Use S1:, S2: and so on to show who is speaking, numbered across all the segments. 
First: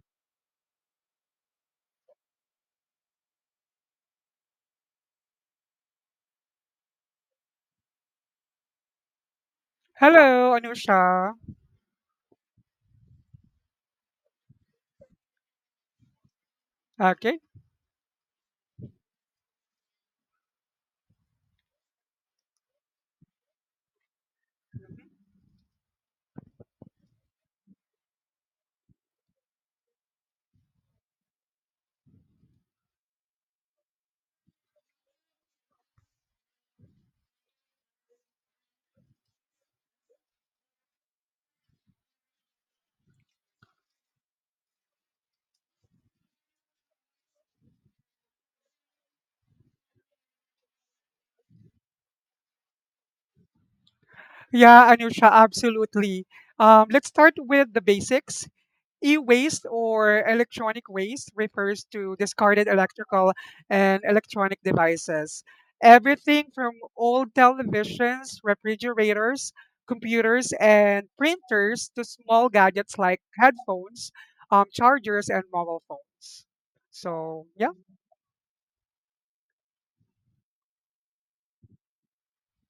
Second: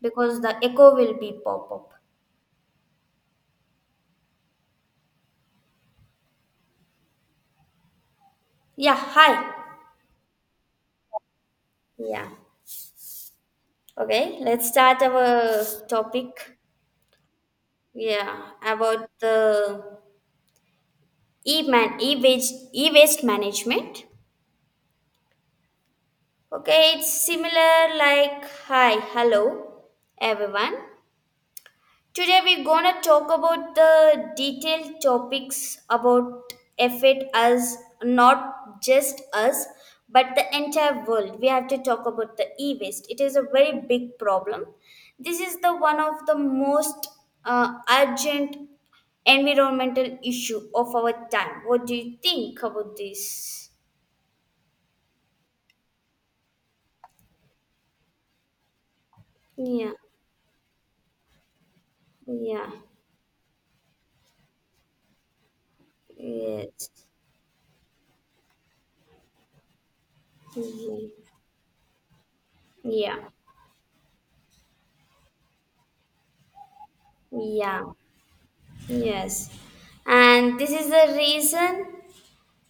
S1: Because the echo will be pop up. Yeah, hi.
S2: Hello, Anusha.
S1: Yeah. Okay, let's start our topic.
S2: Okay.
S1: Yeah, about the e-man e-waste e-waste management. Okay, it's similar like hi, hello, everyone. Today we're gonna talk about the detailed topics about affect us, not just us, but the entire world. We have to talk about the e-waste. It is a very big problem. This is the one of the most urgent environmental issue of our time. What do you think about this?
S2: Yeah, Anusha, absolutely. Let's start with the basics. E-waste
S1: Yeah,
S2: or electronic waste refers to
S1: yeah,
S2: discarded electrical and electronic devices. Everything from
S1: yes,
S2: old televisions, refrigerators, computers, and
S1: yeah,
S2: printers to small gadgets
S1: yeah,
S2: like headphones, chargers, and mobile phones. So, yeah,
S1: yeah. Yes, and this is the reason.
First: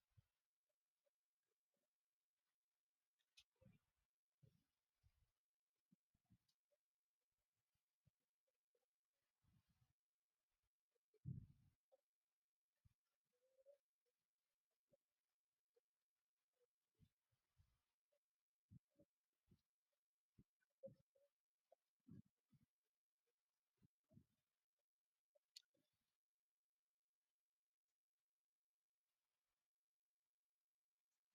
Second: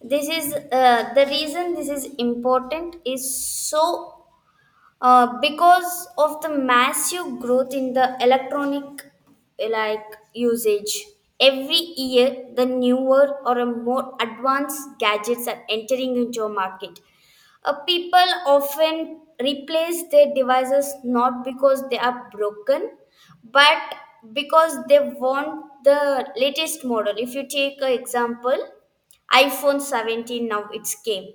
S1: This is the reason this is important is so because of the massive growth in the electronic like usage. Every year the newer or a more advanced gadgets are entering into a market. People often replace their devices not because they are broken, but because they want the latest model. If you take an example, iphone 17 now it's came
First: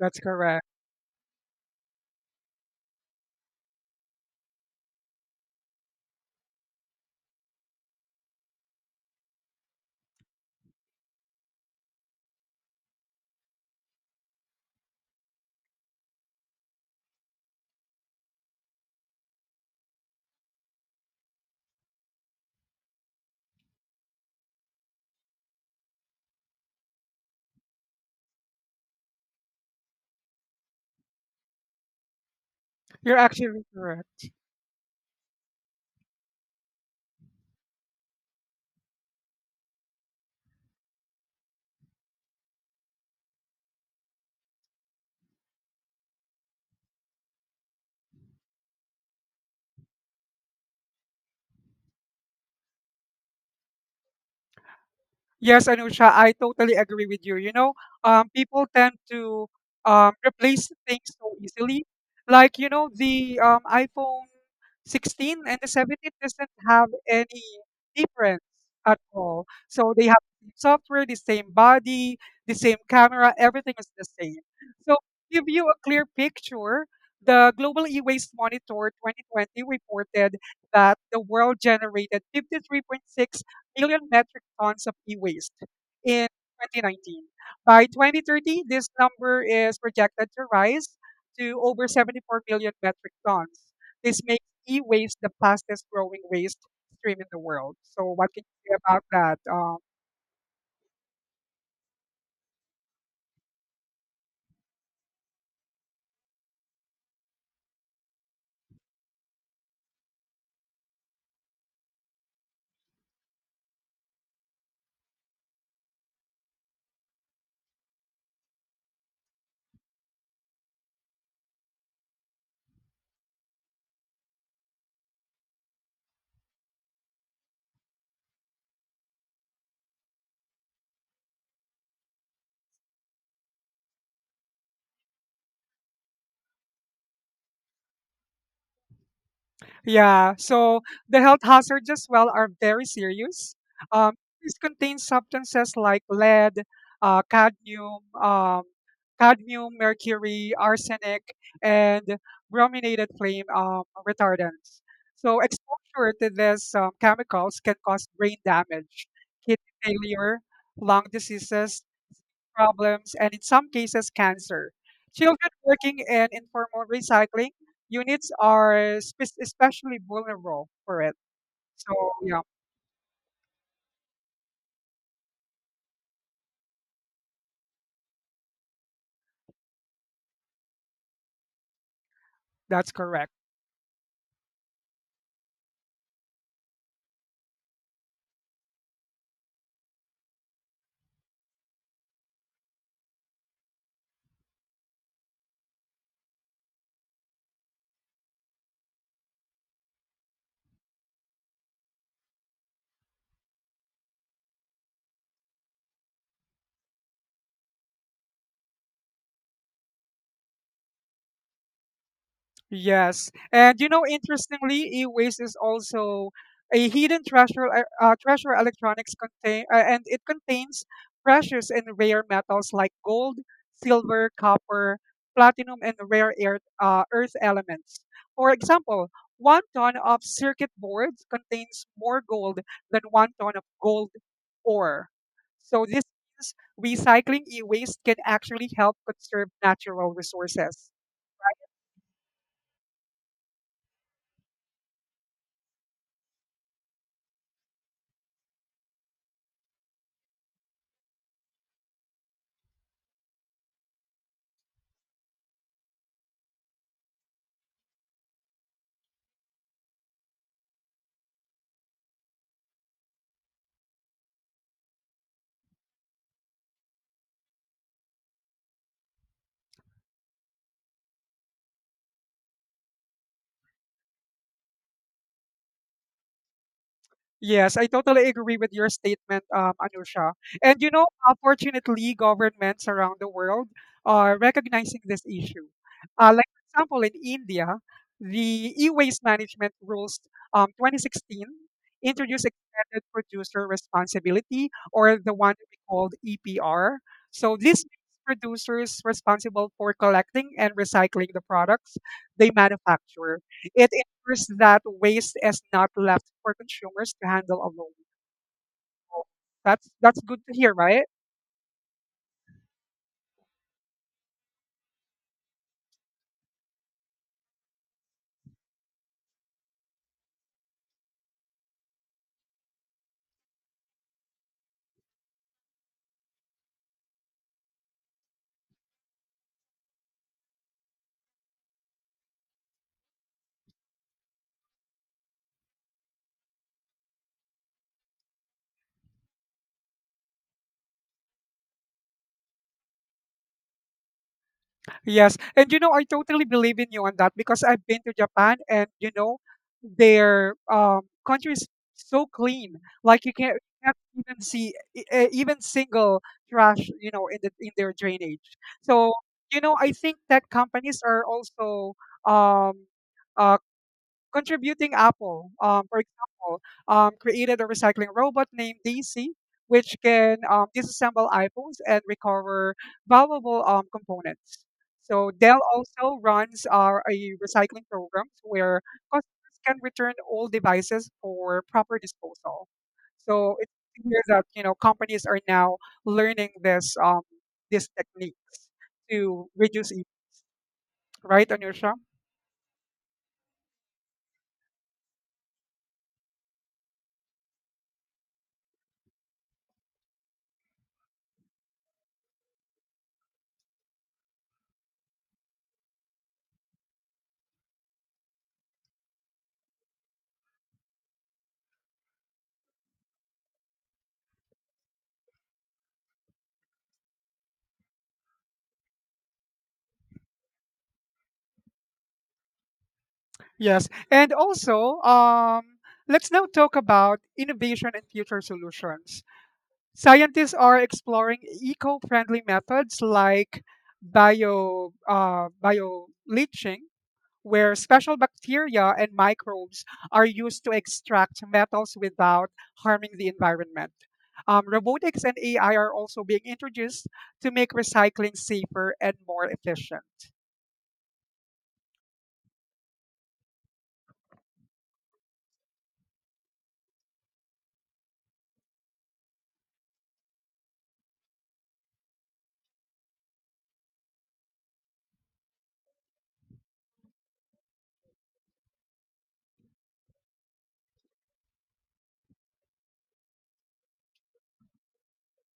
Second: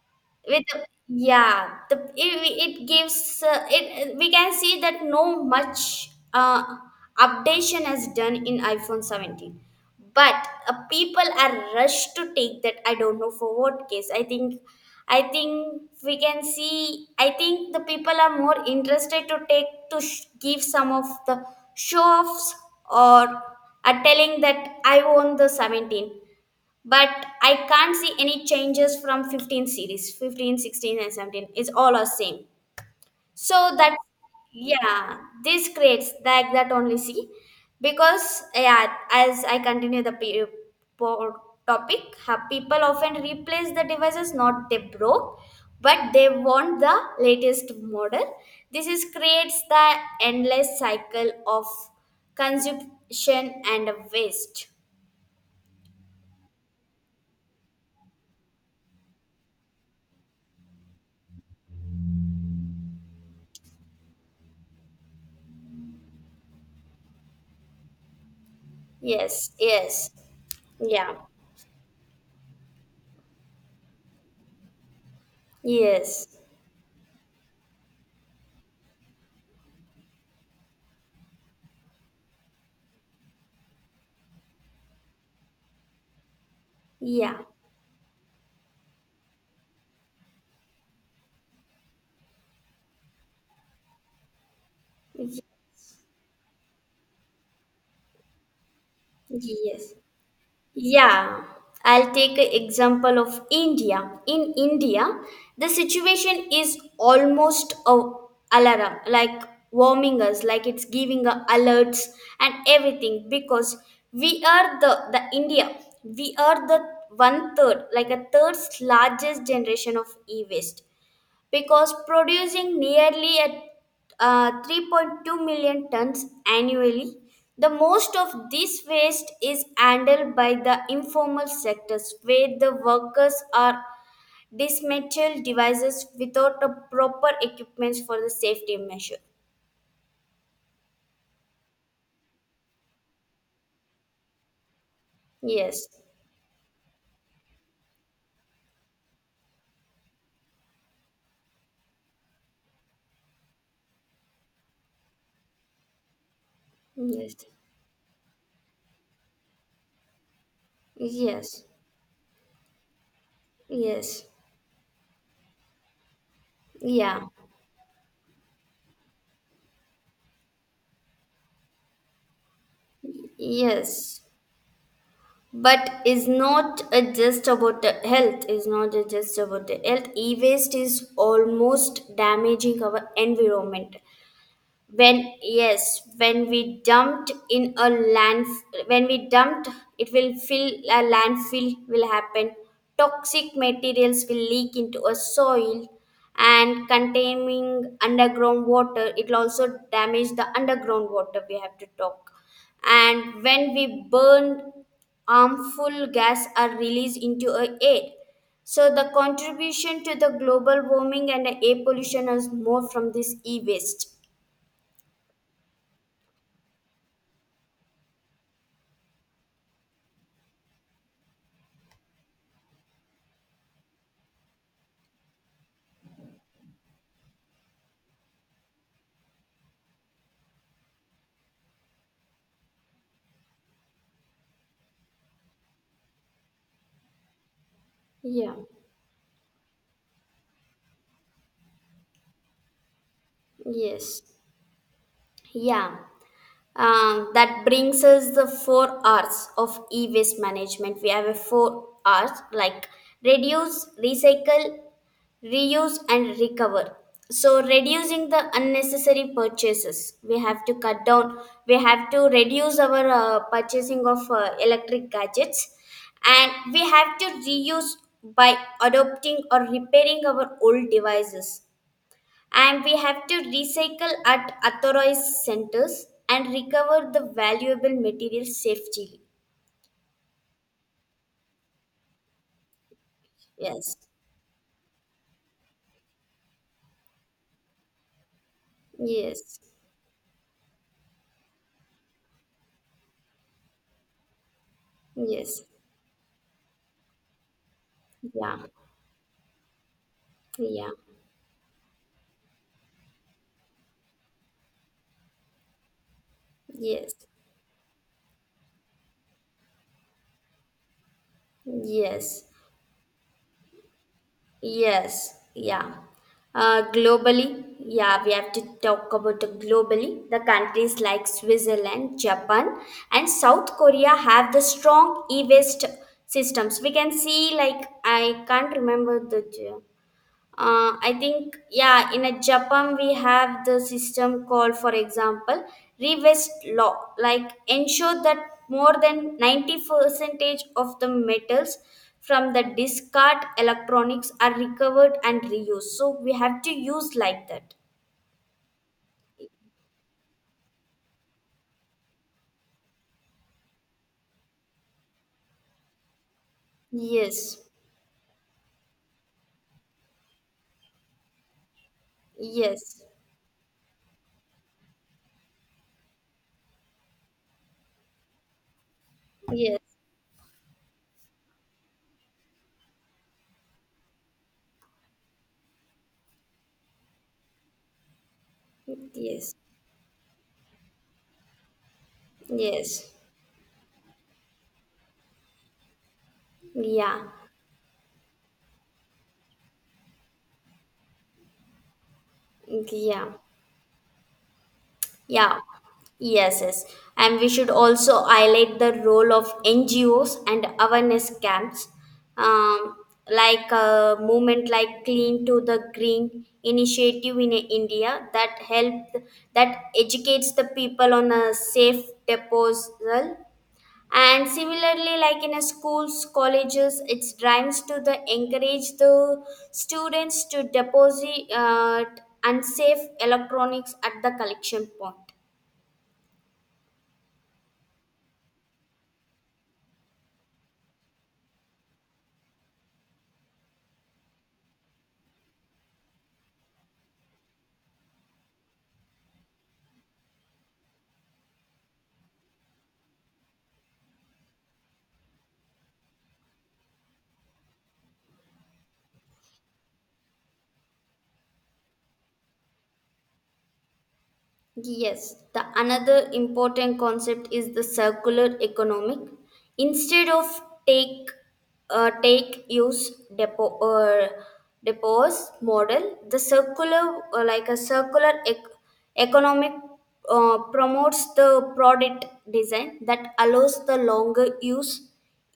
S2: that's
S1: with
S2: correct.
S1: the, yeah the it gives, it we can see that no much updation has done in iphone 17, but people are rushed to take that. I don't know for what case. I think we can see, I think the people are more interested to take give some of the show offs, or are telling that I own the 17. But I can't see any changes from 15 series. 15 16, and 17 is all are same.
S2: You're actually
S1: So that,
S2: correct.
S1: yeah, this creates that only see, because yeah as I continue the po- topic, people often replace the devices not they broke, but they want the latest model. This is creates the endless cycle of consumption and waste.
S2: Yes, Anusha, I totally agree with you. You know, people tend to replace things so easily. Like, you know, the iPhone 16 and the 17 doesn't have any difference at all.
S1: Yes,
S2: So they
S1: yes,
S2: have the same software,
S1: yeah.
S2: the same body, the same camera, everything is the same. So give you a clear
S1: Yes.
S2: picture. The Global E-Waste Monitor 2020 reported that the world generated 53.6 million metric tons of e-waste in 2019.
S1: Yeah.
S2: By 2030, this number is projected to rise to over 74 million metric tons. This makes e-waste the
S1: Y-
S2: fastest growing waste stream in the world. So what can you say about that?
S1: Yes. Yeah. I'll take an example of India. In India, the situation is almost a alarm, like warming us, like it's giving a alerts and everything, because we are the India. We are the one third, like a third largest generation of e-waste, because producing nearly at 3.2 million tons annually. The most of this waste is handled by the informal sectors where the workers are dismantled devices without the proper equipment for the safety measure.
S2: Yeah, so the health hazards as well are very serious. Um, this contains substances
S1: Yes.
S2: like lead, uh, cadmium, um, cadmium, mercury, arsenic, and brominated flame retardants. So exposure to these
S1: Yes.
S2: chemicals can cause brain damage, kidney failure, lung
S1: Yes.
S2: diseases, problems, and in some cases,
S1: Yes.
S2: cancer. Children working in informal
S1: Yeah.
S2: recycling units are especially vulnerable for it. So, yeah,
S1: Yes. But is not just about the health. E-waste is almost damaging
S2: that's
S1: our
S2: correct.
S1: environment. When, yes, when we dumped in a land, when we dumped, it will fill, a landfill will happen. Toxic materials will leak into a soil and containing underground water. It will also damage the underground water, we have to talk. And when we burn, harmful gas are released into a air. So the contribution to the global warming and the air pollution is more from
S2: Yes,
S1: this
S2: and you know,
S1: e-waste.
S2: interestingly, e-waste is also a hidden treasure. Treasure electronics contain, and it contains precious and rare metals like gold, silver, copper, platinum, and rare earth, earth elements. For example, one ton of circuit boards contains more gold than one ton of gold ore. So this means recycling e-waste can
S1: Yeah,
S2: actually help conserve natural resources.
S1: yes, yeah. That brings us the four R's of e-waste management. We have a four R's like reduce, recycle, reuse, and recover. So reducing the unnecessary purchases, we have to cut down. We have to reduce our purchasing of electric gadgets, and we have to reuse by adopting or repairing our old devices, and we have to recycle at authorized centers and recover the
S2: Yes, I
S1: valuable
S2: totally
S1: material
S2: agree with your
S1: safely.
S2: statement, Anusha. And you know, unfortunately, governments around the world
S1: Yes,
S2: are recognizing this issue. Like, for example, in India, the e-waste
S1: yes,
S2: management rules 2016 introduced extended producer responsibility, or the one
S1: yes,
S2: we called EPR. So this makes
S1: yeah,
S2: producers responsible for collecting and
S1: yeah,
S2: recycling the products they manufacture. It ensures that waste is not left for
S1: yes,
S2: consumers to handle alone. That's good to hear, right?
S1: yes, yes, yeah. Globally, yeah, we have to talk about the globally. The countries like Switzerland, Japan, and South Korea have the strong e-waste systems. We can see, like, I can't remember the. I think, yeah, in a japan we have the system called, for example, reverse law, like ensure that more than 90 percentage of the metals from the discard electronics are recovered
S2: Yes.
S1: and
S2: And you
S1: reused.
S2: know, I
S1: So we
S2: totally
S1: have to
S2: believe in you
S1: use
S2: on that
S1: like
S2: because
S1: that.
S2: I've been to Japan and you know, their country is so clean. Like you can't even see even single trash, you know, in
S1: Yes,
S2: their drainage. So, you know, I think that companies are also um
S1: yes,
S2: uh, contributing. Apple, for example, created a recycling robot named Daisy, which
S1: yes,
S2: can disassemble iPhones and recover valuable components. So Dell also runs our a recycling program where
S1: yes,
S2: customers can return old devices for proper disposal.
S1: yes,
S2: So it's clear that you know companies are now learning this
S1: yeah,
S2: these techniques to reduce right, Anusha?
S1: yeah. Yeah, yes, yes. And we should also highlight the role of NGOs and awareness camps, um, like a movement like Clean to the Green initiative in India that helped, that educates the people on a safe disposal. And similarly, like in a schools, colleges, it drives to the encourage the students to deposit unsafe
S2: Yes.
S1: electronics at the
S2: And
S1: collection
S2: also,
S1: point.
S2: let's now talk about innovation and future solutions. Scientists are exploring eco friendly methods like bio leaching where special bacteria and microbes are used to extract metals without harming the environment. Robotics and AI are also being introduced to make recycling safer and more efficient.
S1: Yes, the another important concept is the circular economic. Instead of take take use depo or depose model, the circular like a circular economic promotes the product design that allows the longer use,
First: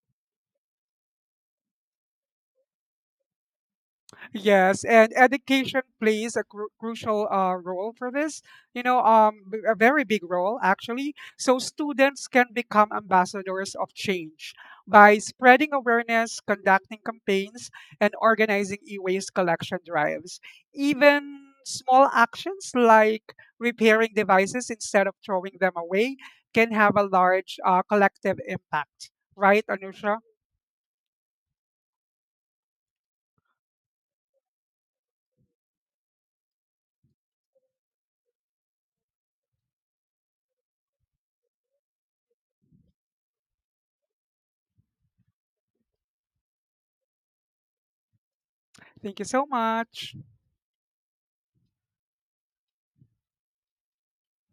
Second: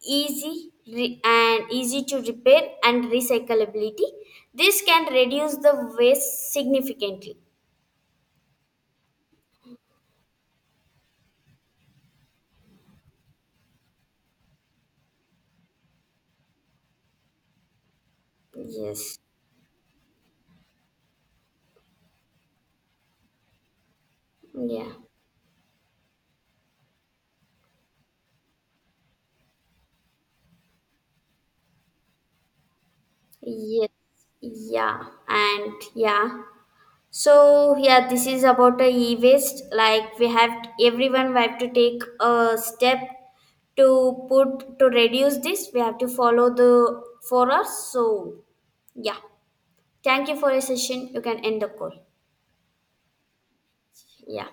S1: easy re- and easy to repair and recyclability. This
S2: Yes,
S1: can
S2: and
S1: reduce the
S2: education plays a
S1: waste
S2: crucial
S1: significantly.
S2: role for this. You know, a very big role actually. So students can become ambassadors of change by spreading awareness, conducting campaigns, and organizing
S1: Yes.
S2: e-waste collection drives. Even small actions like repairing devices
S1: Yeah.
S2: instead of throwing them away can have a large collective impact. Right, Anusha?
S1: Yes. Yeah. And yeah. So yeah, this is about a e-waste. Like we have everyone we have to take a step to reduce this. We have to follow the for us. So
S2: Thank
S1: yeah.
S2: you so much.
S1: Thank you for your session. You can end the call. Yeah.